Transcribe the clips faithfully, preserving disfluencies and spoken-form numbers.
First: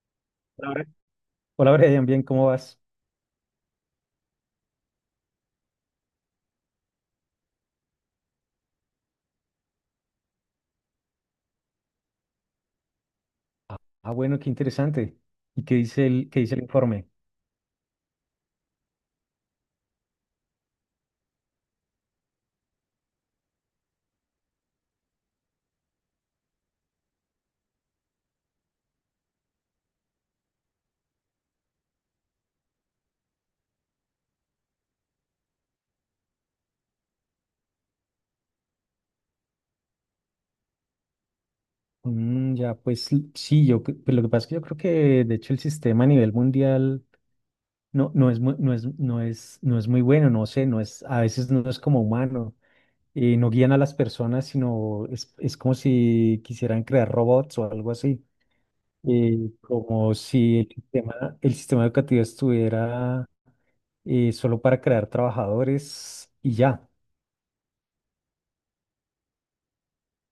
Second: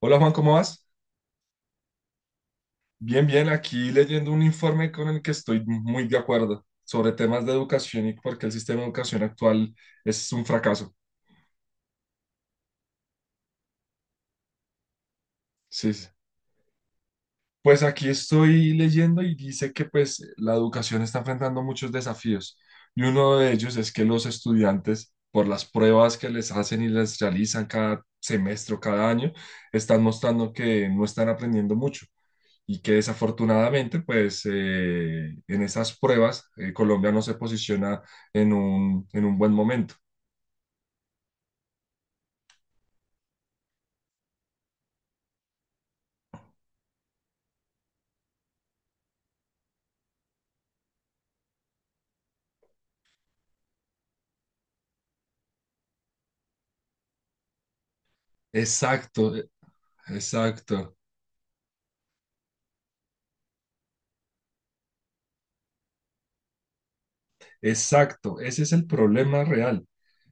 Hola, Juan, ¿cómo Hola, vas? Bre- Hola, Brian, bien, ¿cómo vas? Bien, bien, aquí leyendo un informe con el que estoy muy de acuerdo sobre temas de educación y por qué el sistema de educación actual es un fracaso. Ah, ah, bueno, qué interesante. ¿Y qué Sí, dice sí. el, qué dice el informe? Pues aquí estoy leyendo y dice que pues la educación está enfrentando muchos desafíos y uno de ellos es que los estudiantes, por las pruebas que les hacen y les realizan cada semestre o cada año, están mostrando que no están aprendiendo mucho. Y que desafortunadamente, pues eh, en esas pruebas, eh, Colombia no se posiciona en un, en un buen momento. Mm, ya, pues l- sí, yo, cre- pues, lo que pasa es que yo creo que de hecho el sistema a nivel mundial no, no es, mu- no es, no es, no es muy bueno, no sé, no es, a veces no es como humano. Eh, no guían a las personas, sino es, es como si quisieran crear robots o algo así. Exacto, eh, eh, Como si el exacto, sistema, el sistema educativo estuviera eh, solo para crear trabajadores y ya. exacto. Ese es el problema real.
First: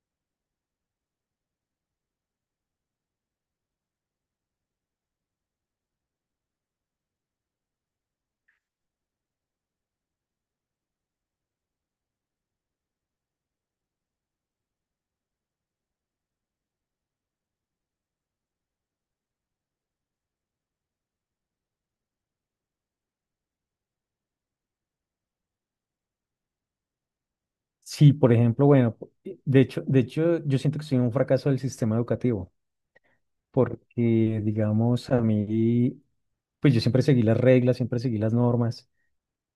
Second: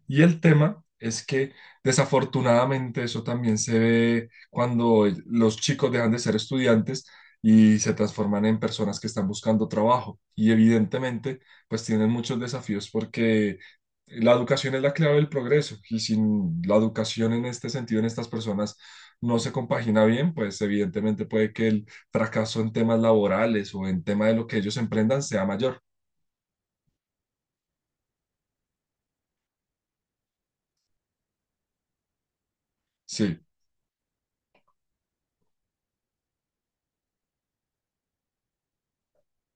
Y el tema es que desafortunadamente eso también se ve cuando los chicos dejan de ser estudiantes y se transforman en personas que están buscando trabajo. Y evidentemente, pues tienen muchos desafíos porque la educación es la clave del progreso y sin la educación en este sentido, en estas personas, no se compagina bien, pues evidentemente puede que el fracaso en temas laborales o en tema de lo que ellos emprendan sea mayor. Sí, por ejemplo, bueno, eh, de hecho, de hecho, yo siento que soy un fracaso del sistema educativo, Sí, porque, digamos, a mí, pues yo siempre seguí las reglas, siempre seguí las normas,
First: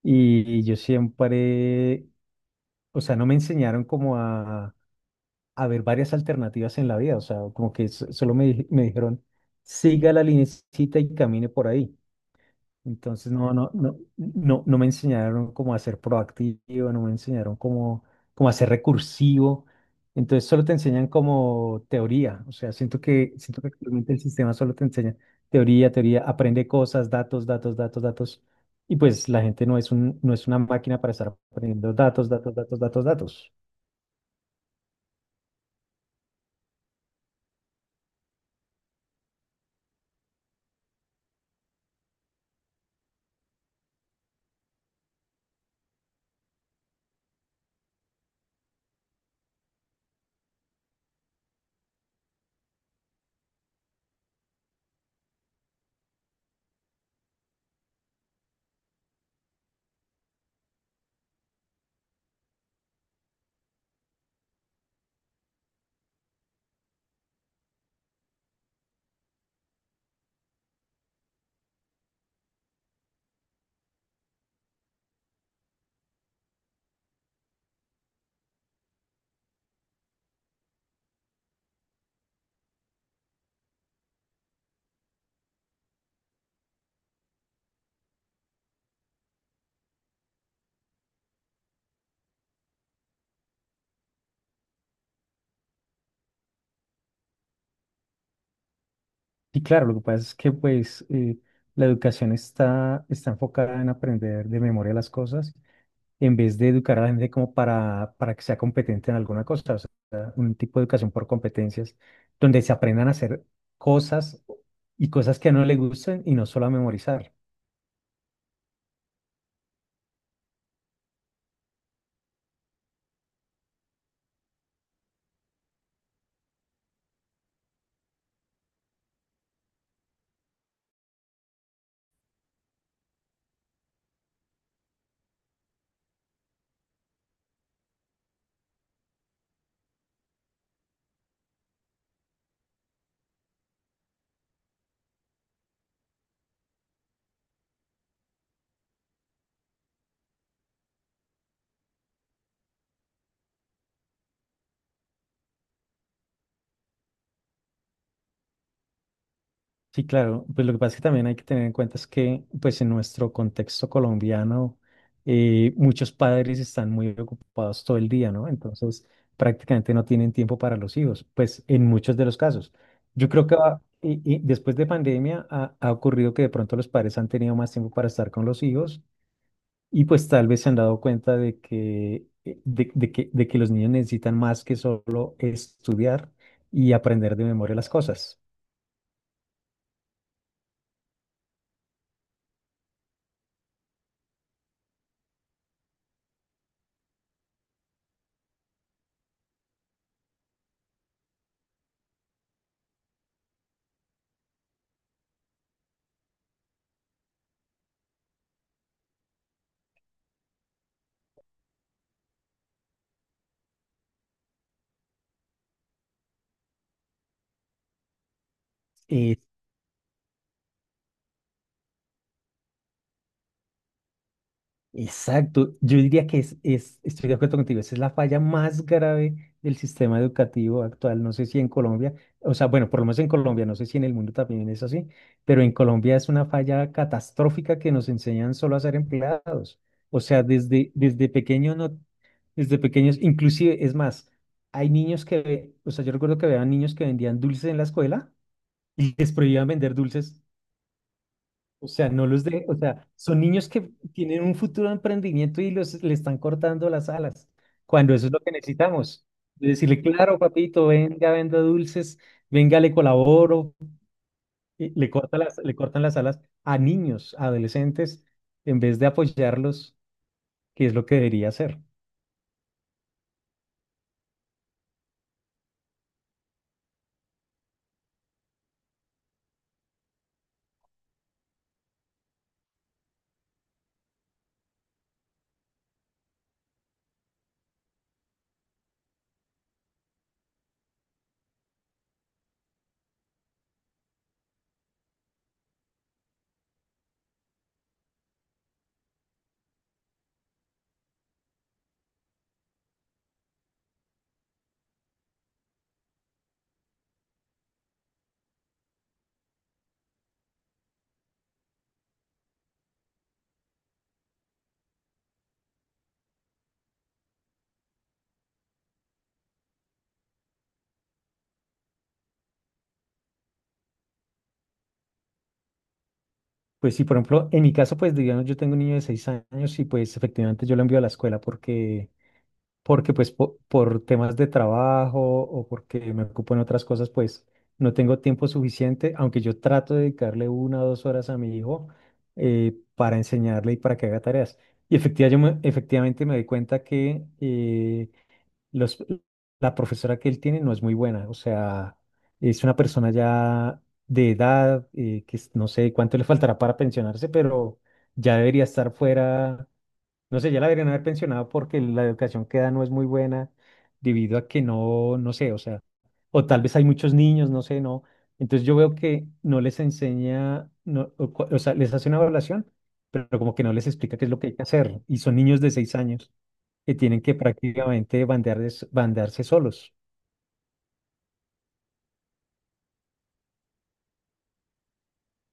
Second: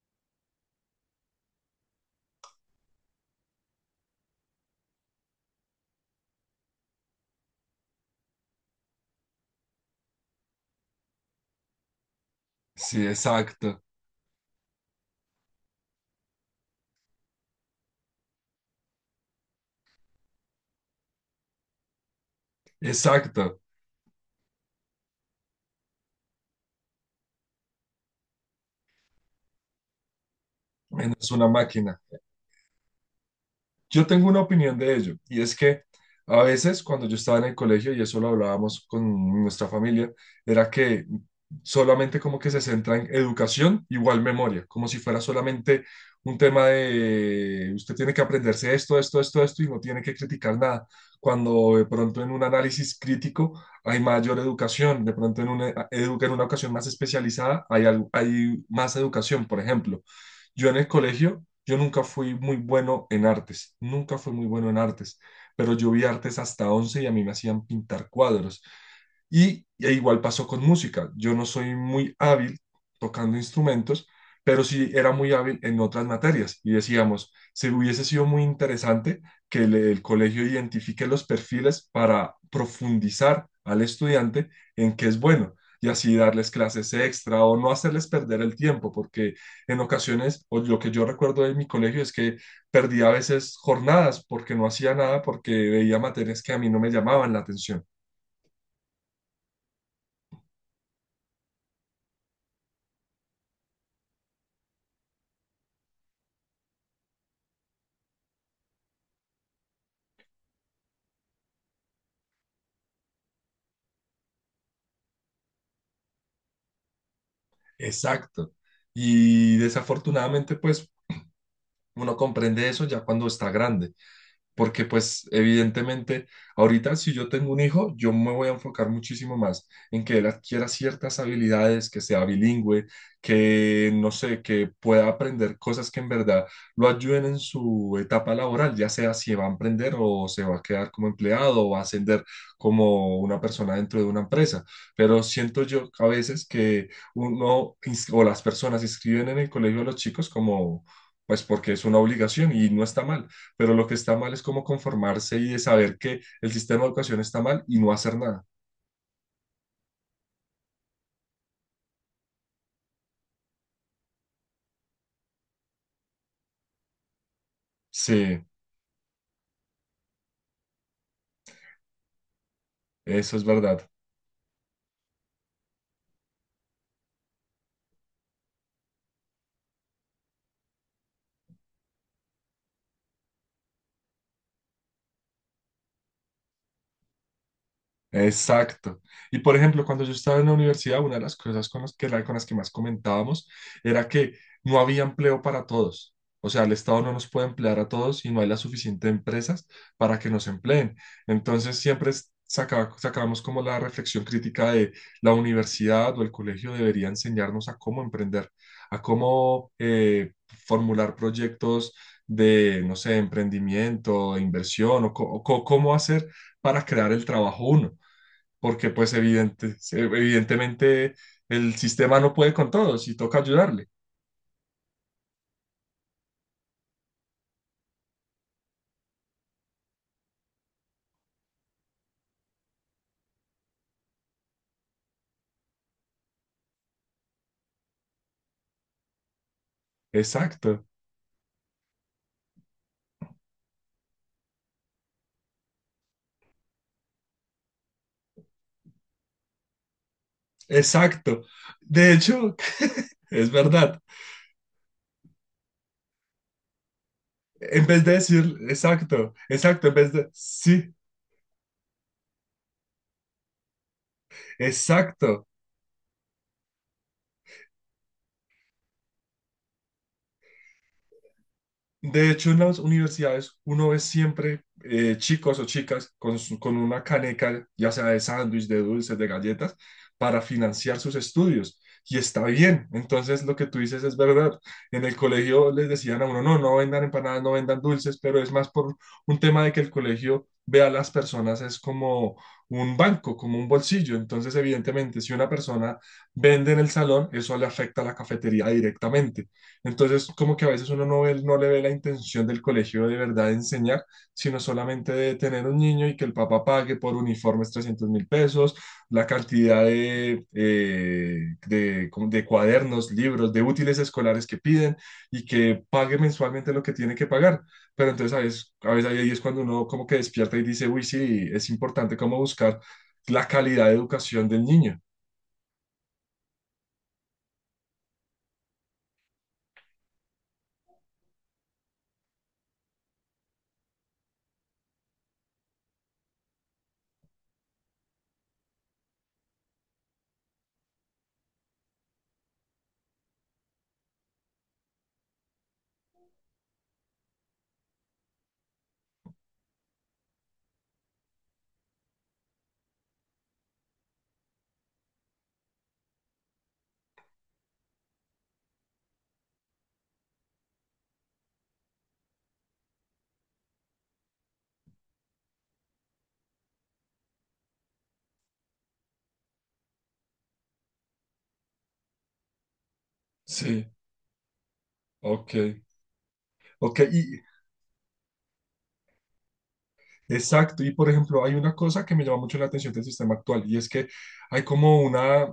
y, y yo siempre, o sea, no me enseñaron como a, a ver varias alternativas en la vida, o sea, como que so- solo me, di- me dijeron, siga la linecita y camine por ahí. sí, Entonces no, no, exacto, no, no, no me enseñaron cómo a ser proactivo, no me enseñaron cómo, cómo a ser recursivo. Entonces solo te enseñan como teoría. O sea, siento que, exacto. siento que actualmente el sistema solo te enseña teoría, teoría, aprende cosas, datos, datos, datos, datos. Y pues la gente no es un, no es una máquina para estar Es una aprendiendo máquina. datos, datos, datos, datos, datos. Yo tengo una opinión de ello y es que a veces cuando yo estaba en el colegio, y eso lo hablábamos con nuestra familia, era que solamente como que se centra en educación igual memoria, como si fuera solamente un tema de usted tiene que aprenderse esto, esto, esto, esto y no tiene que criticar nada. Cuando de pronto en un análisis crítico hay mayor educación, de pronto en una, edu- en una ocasión más especializada hay, algo, hay más educación, por ejemplo. Yo en el colegio yo nunca fui muy bueno en artes, nunca fui muy bueno en artes, pero yo vi artes hasta once y a mí me hacían pintar cuadros. Y, y igual pasó con música. Yo no soy muy hábil tocando instrumentos, pero sí era muy hábil en otras materias. Y decíamos, se hubiese sido muy interesante que el, el colegio identifique los perfiles para profundizar al estudiante en qué es bueno y así darles clases extra o no hacerles perder el tiempo, porque en ocasiones, o lo que yo recuerdo de mi colegio es que perdía a veces jornadas porque no hacía nada, porque veía materias que a mí no me llamaban la atención. Y claro, lo que pasa es que pues eh, la educación está, está enfocada en aprender de memoria las cosas en vez de educar a la gente como para, para que sea competente en alguna cosa, o sea, un tipo de educación por competencias, donde se aprendan a hacer cosas y cosas que no le gusten y no solo a memorizar. Exacto. Y desafortunadamente, pues uno comprende eso ya cuando está grande. Porque pues evidentemente ahorita si yo tengo un hijo, yo me voy a enfocar muchísimo más en que él adquiera ciertas habilidades, que sea bilingüe, que no sé, que pueda aprender cosas que en verdad lo ayuden en su etapa laboral, ya sea si va a emprender o se va a quedar como empleado o va a ascender como una persona dentro de una empresa. Pero siento yo a veces que uno ins- o las personas inscriben en el colegio a los chicos como pues porque es una obligación y no está mal, pero lo que está mal es cómo conformarse y de saber que el sistema de educación está mal y no hacer nada. Sí, claro. Pues lo que pasa es que también hay que tener en cuenta es que, pues en nuestro contexto colombiano, eh, muchos padres están muy ocupados todo el día, Sí, ¿no? Entonces, prácticamente no tienen tiempo para los hijos, pues en muchos de los casos. Yo eso es creo que va- verdad. y- y después de pandemia ha, ha ocurrido que de pronto los padres han tenido más tiempo para estar con los hijos y pues tal vez se han dado cuenta de que, eh, de, de que, de que los niños necesitan más que solo estudiar y aprender de memoria las cosas. Exacto. Y por ejemplo, cuando yo estaba en la universidad, una de las cosas con las que, la- con las que más comentábamos era que no había empleo para todos. O sea, el Estado no nos puede emplear a todos y no hay las suficientes empresas para que nos empleen. Entonces, siempre es- saca- sacábamos como la reflexión crítica de la universidad o el colegio debería enseñarnos a cómo emprender, a cómo eh, formular proyectos de, no sé, emprendimiento, inversión o co- o co- cómo hacer para crear el trabajo uno, porque pues Eh, evidente, se- evidentemente el sistema no puede con todos y toca ayudarle. Exacto, yo diría que es, es, estoy de acuerdo contigo, esa es la falla más grave del sistema educativo actual, no sé si en Colombia, o sea, bueno, por lo menos en Colombia, no sé si en el mundo también es así, pero en Colombia es una falla catastrófica que nos enseñan solo a ser empleados, o sea, Exacto, desde, desde pequeños, no, desde pequeños, inclusive, es más, hay niños que, o sea, yo recuerdo que había niños que vendían dulces en la escuela y les prohibían vender dulces. exacto. O sea, De no los hecho, de, o sea, son es niños que verdad. tienen un futuro de emprendimiento y los, le están cortando las alas, En vez de cuando eso es lo que decir, necesitamos. exacto, Y exacto, en decirle, vez de, claro, papito, sí, venga, venda dulces, venga, le colaboro, y le corta exacto. las, le cortan las alas a niños, a adolescentes, en vez de apoyarlos, que es lo que debería hacer. De hecho, en las universidades uno ve siempre eh, chicos o chicas con, su- con una caneca, ya sea de sándwich, de dulces, de galletas, para financiar sus estudios. Y está bien. Entonces, lo que tú dices es verdad. En el colegio les decían a uno, no, no vendan empanadas, no vendan dulces, pero es más por un tema de que el colegio ve a las personas es como un banco, como un bolsillo. Entonces, evidentemente, si una persona vende en el salón, eso le afecta a la cafetería directamente. Entonces, como que a veces uno no ve- no le ve la intención del colegio de verdad de enseñar, sino solamente de tener un niño y que el papá pague por uniformes trescientos mil pesos, la cantidad de, eh, de, como de cuadernos, libros, de útiles escolares que piden y que pague mensualmente lo que tiene que pagar. Pero entonces a veces, a veces ahí es cuando uno como que despierta y dice, uy, sí, es importante como buscar la calidad de educación del niño. Pues sí, por ejemplo, en mi caso, pues digamos, yo tengo un niño de seis años y pues efectivamente yo lo envío a la escuela porque porque pues po- por temas de trabajo o porque me ocupo en otras cosas, pues no tengo tiempo suficiente, aunque yo trato de dedicarle una o dos horas a mi hijo, eh, para enseñarle y para que haga tareas. Y efectivamente, yo me, efectivamente me doy cuenta que eh, los, la profesora que él tiene no es muy buena, o sea, es una persona ya de edad, eh, que es- no sé cuánto le faltará para pensionarse, pero ya debería estar fuera, no sé, ya la deberían haber pensionado porque la educación que da no es muy buena debido a que no, no sé, o sea, o tal vez hay muchos niños, no sé, no. Entonces yo veo que no les enseña, no, o, cua- o sea, les hace una evaluación, pero como que no les Sí, explica qué es lo que hay que hacer. Y son ok. niños de seis años que Ok, tienen que y prácticamente bandearse, bandearse solos. exacto, y por ejemplo, hay una cosa que me llama mucho la atención del sistema actual y es que hay como una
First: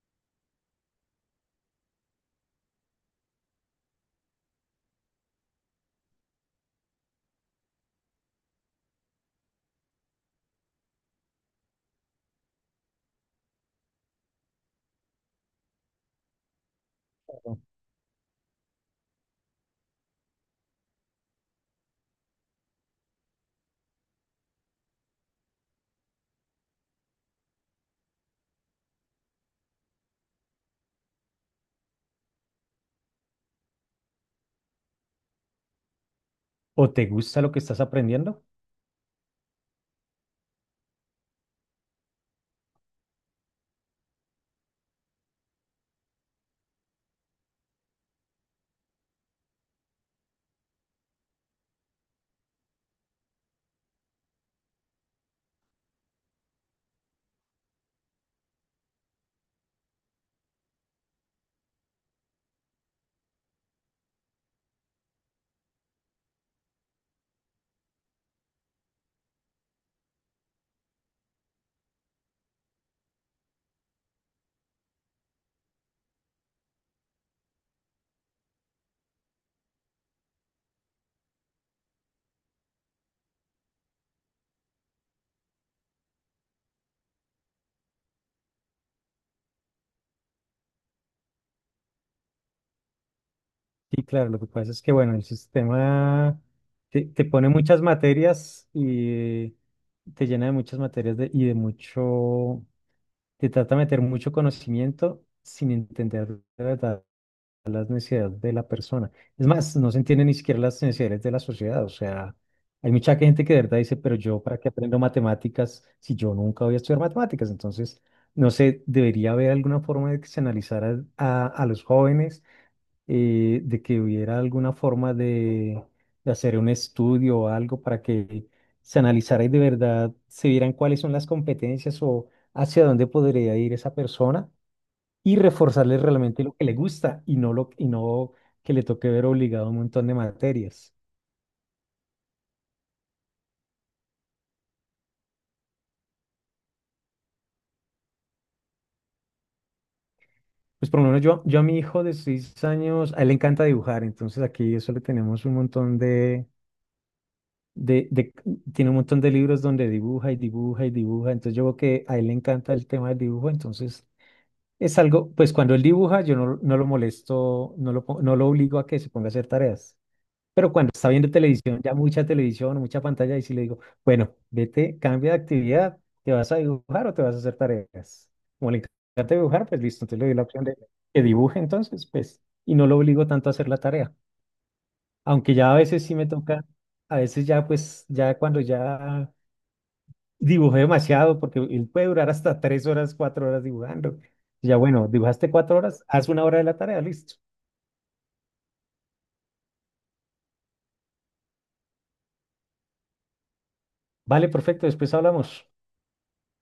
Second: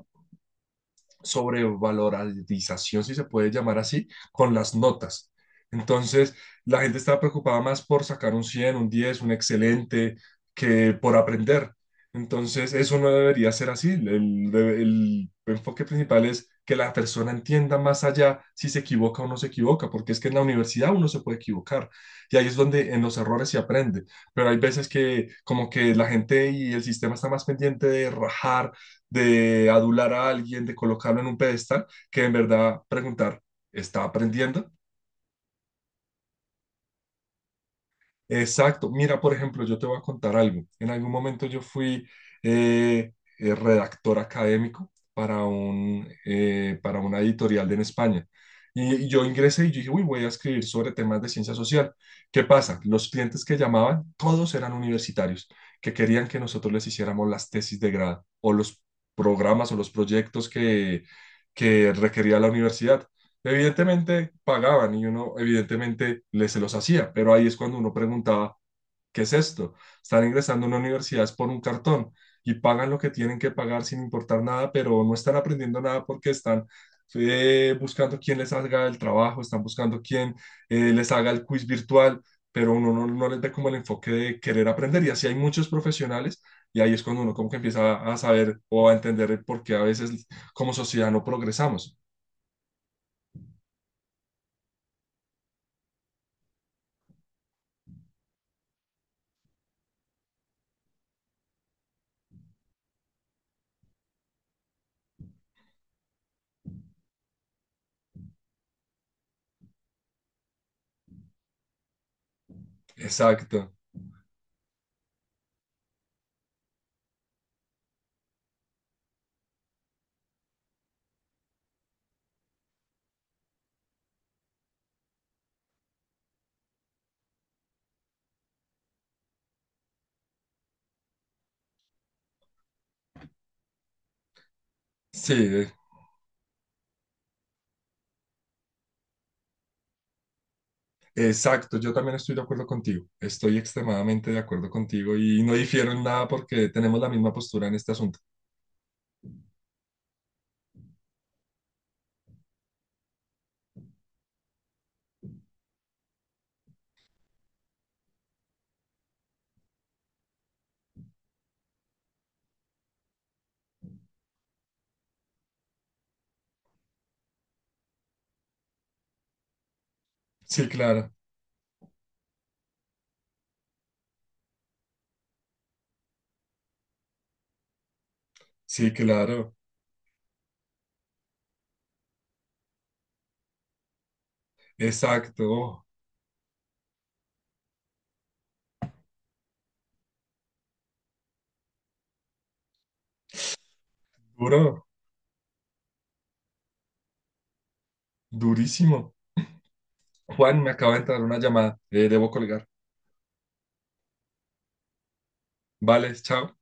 sobrevalorización, si se puede llamar así, con las notas. Entonces, la gente estaba preocupada más por sacar un cien, un diez, un excelente, que por aprender. Entonces, eso no debería ser así. El, el enfoque principal es que la persona entienda más allá si se equivoca o no se equivoca, porque es que en la universidad uno se puede equivocar y ahí es donde en los errores se aprende, pero hay veces que como que la gente y el sistema está más pendiente de rajar, de adular a alguien, de colocarlo en un pedestal, que en verdad preguntar, ¿está aprendiendo? ¿O te gusta lo que estás aprendiendo? Exacto. Mira, por ejemplo, yo te voy a contar algo. En algún momento yo fui eh, eh, redactor académico para un, eh, para una editorial en España. Y, y yo ingresé y yo dije, uy, voy a escribir sobre temas de ciencia social. ¿Qué pasa? Los clientes que llamaban, todos eran universitarios, que querían que nosotros les hiciéramos las tesis de grado o los programas o los proyectos que, que requería la universidad. Evidentemente pagaban y uno evidentemente les se los hacía, pero ahí es cuando uno preguntaba, ¿qué es esto? Están ingresando a una universidad es por un cartón y pagan lo que tienen que pagar sin importar nada, pero no están aprendiendo nada porque están eh, buscando quién les haga el trabajo, están buscando quién eh, les haga el quiz virtual, pero uno no, no les ve como el enfoque de querer aprender y así hay muchos profesionales y ahí es cuando uno como que empieza a, a saber o a entender el por qué a veces como sociedad no progresamos. Sí, claro, lo que pasa es que, bueno, el sistema te, te pone muchas materias y te llena de muchas materias de- y de mucho, te trata de meter mucho conocimiento sin entender de verdad las necesidades de la persona. Es más, no se entienden ni siquiera las necesidades de la sociedad, o sea, hay mucha gente que de Exacto. verdad dice, pero yo, ¿para qué aprendo matemáticas si yo nunca voy a estudiar matemáticas? Entonces, no sé, debería haber alguna forma de que se analizara a, a los jóvenes, eh, de que hubiera alguna forma de, de hacer un estudio o algo para que se analizara y de verdad se vieran cuáles son las competencias o hacia dónde podría ir esa persona y Sí, reforzarle realmente lo que le gusta y no, lo, y no que le toque ver obligado un montón de materias. exacto, yo también estoy de acuerdo contigo, estoy extremadamente de acuerdo contigo y no difiero en nada porque tenemos la misma postura en este asunto. Pues por lo menos yo, yo a mi hijo de seis años, a él le encanta dibujar, entonces aquí eso le tenemos un montón de de, de- tiene un montón de libros donde dibuja y dibuja y dibuja, entonces yo veo que a él le encanta el tema del dibujo, entonces es algo, pues cuando él dibuja yo no, no lo molesto, no lo, po- no lo obligo a que se ponga a hacer tareas, Sí, pero cuando está claro, viendo televisión, ya mucha televisión, mucha pantalla, y sí le digo, bueno, vete, cambia de actividad, ¿te vas a dibujar o te vas a hacer tareas? Como le sí, encanta claro, dibujar, pues listo, entonces le doy la opción de que dibuje entonces, pues, y no lo obligo tanto a hacer la tarea. exacto, Aunque ya a oh, veces sí me toca, a veces ya pues, ya cuando ya dibujé demasiado, porque él puede durar hasta tres horas, cuatro horas dibujando. Ya duro, bueno, dibujaste cuatro horas, haz una hora de la tarea, listo. durísimo. Juan, me acaba de entrar una llamada, eh, debo colgar. Vale, perfecto, después hablamos. Vale, chao.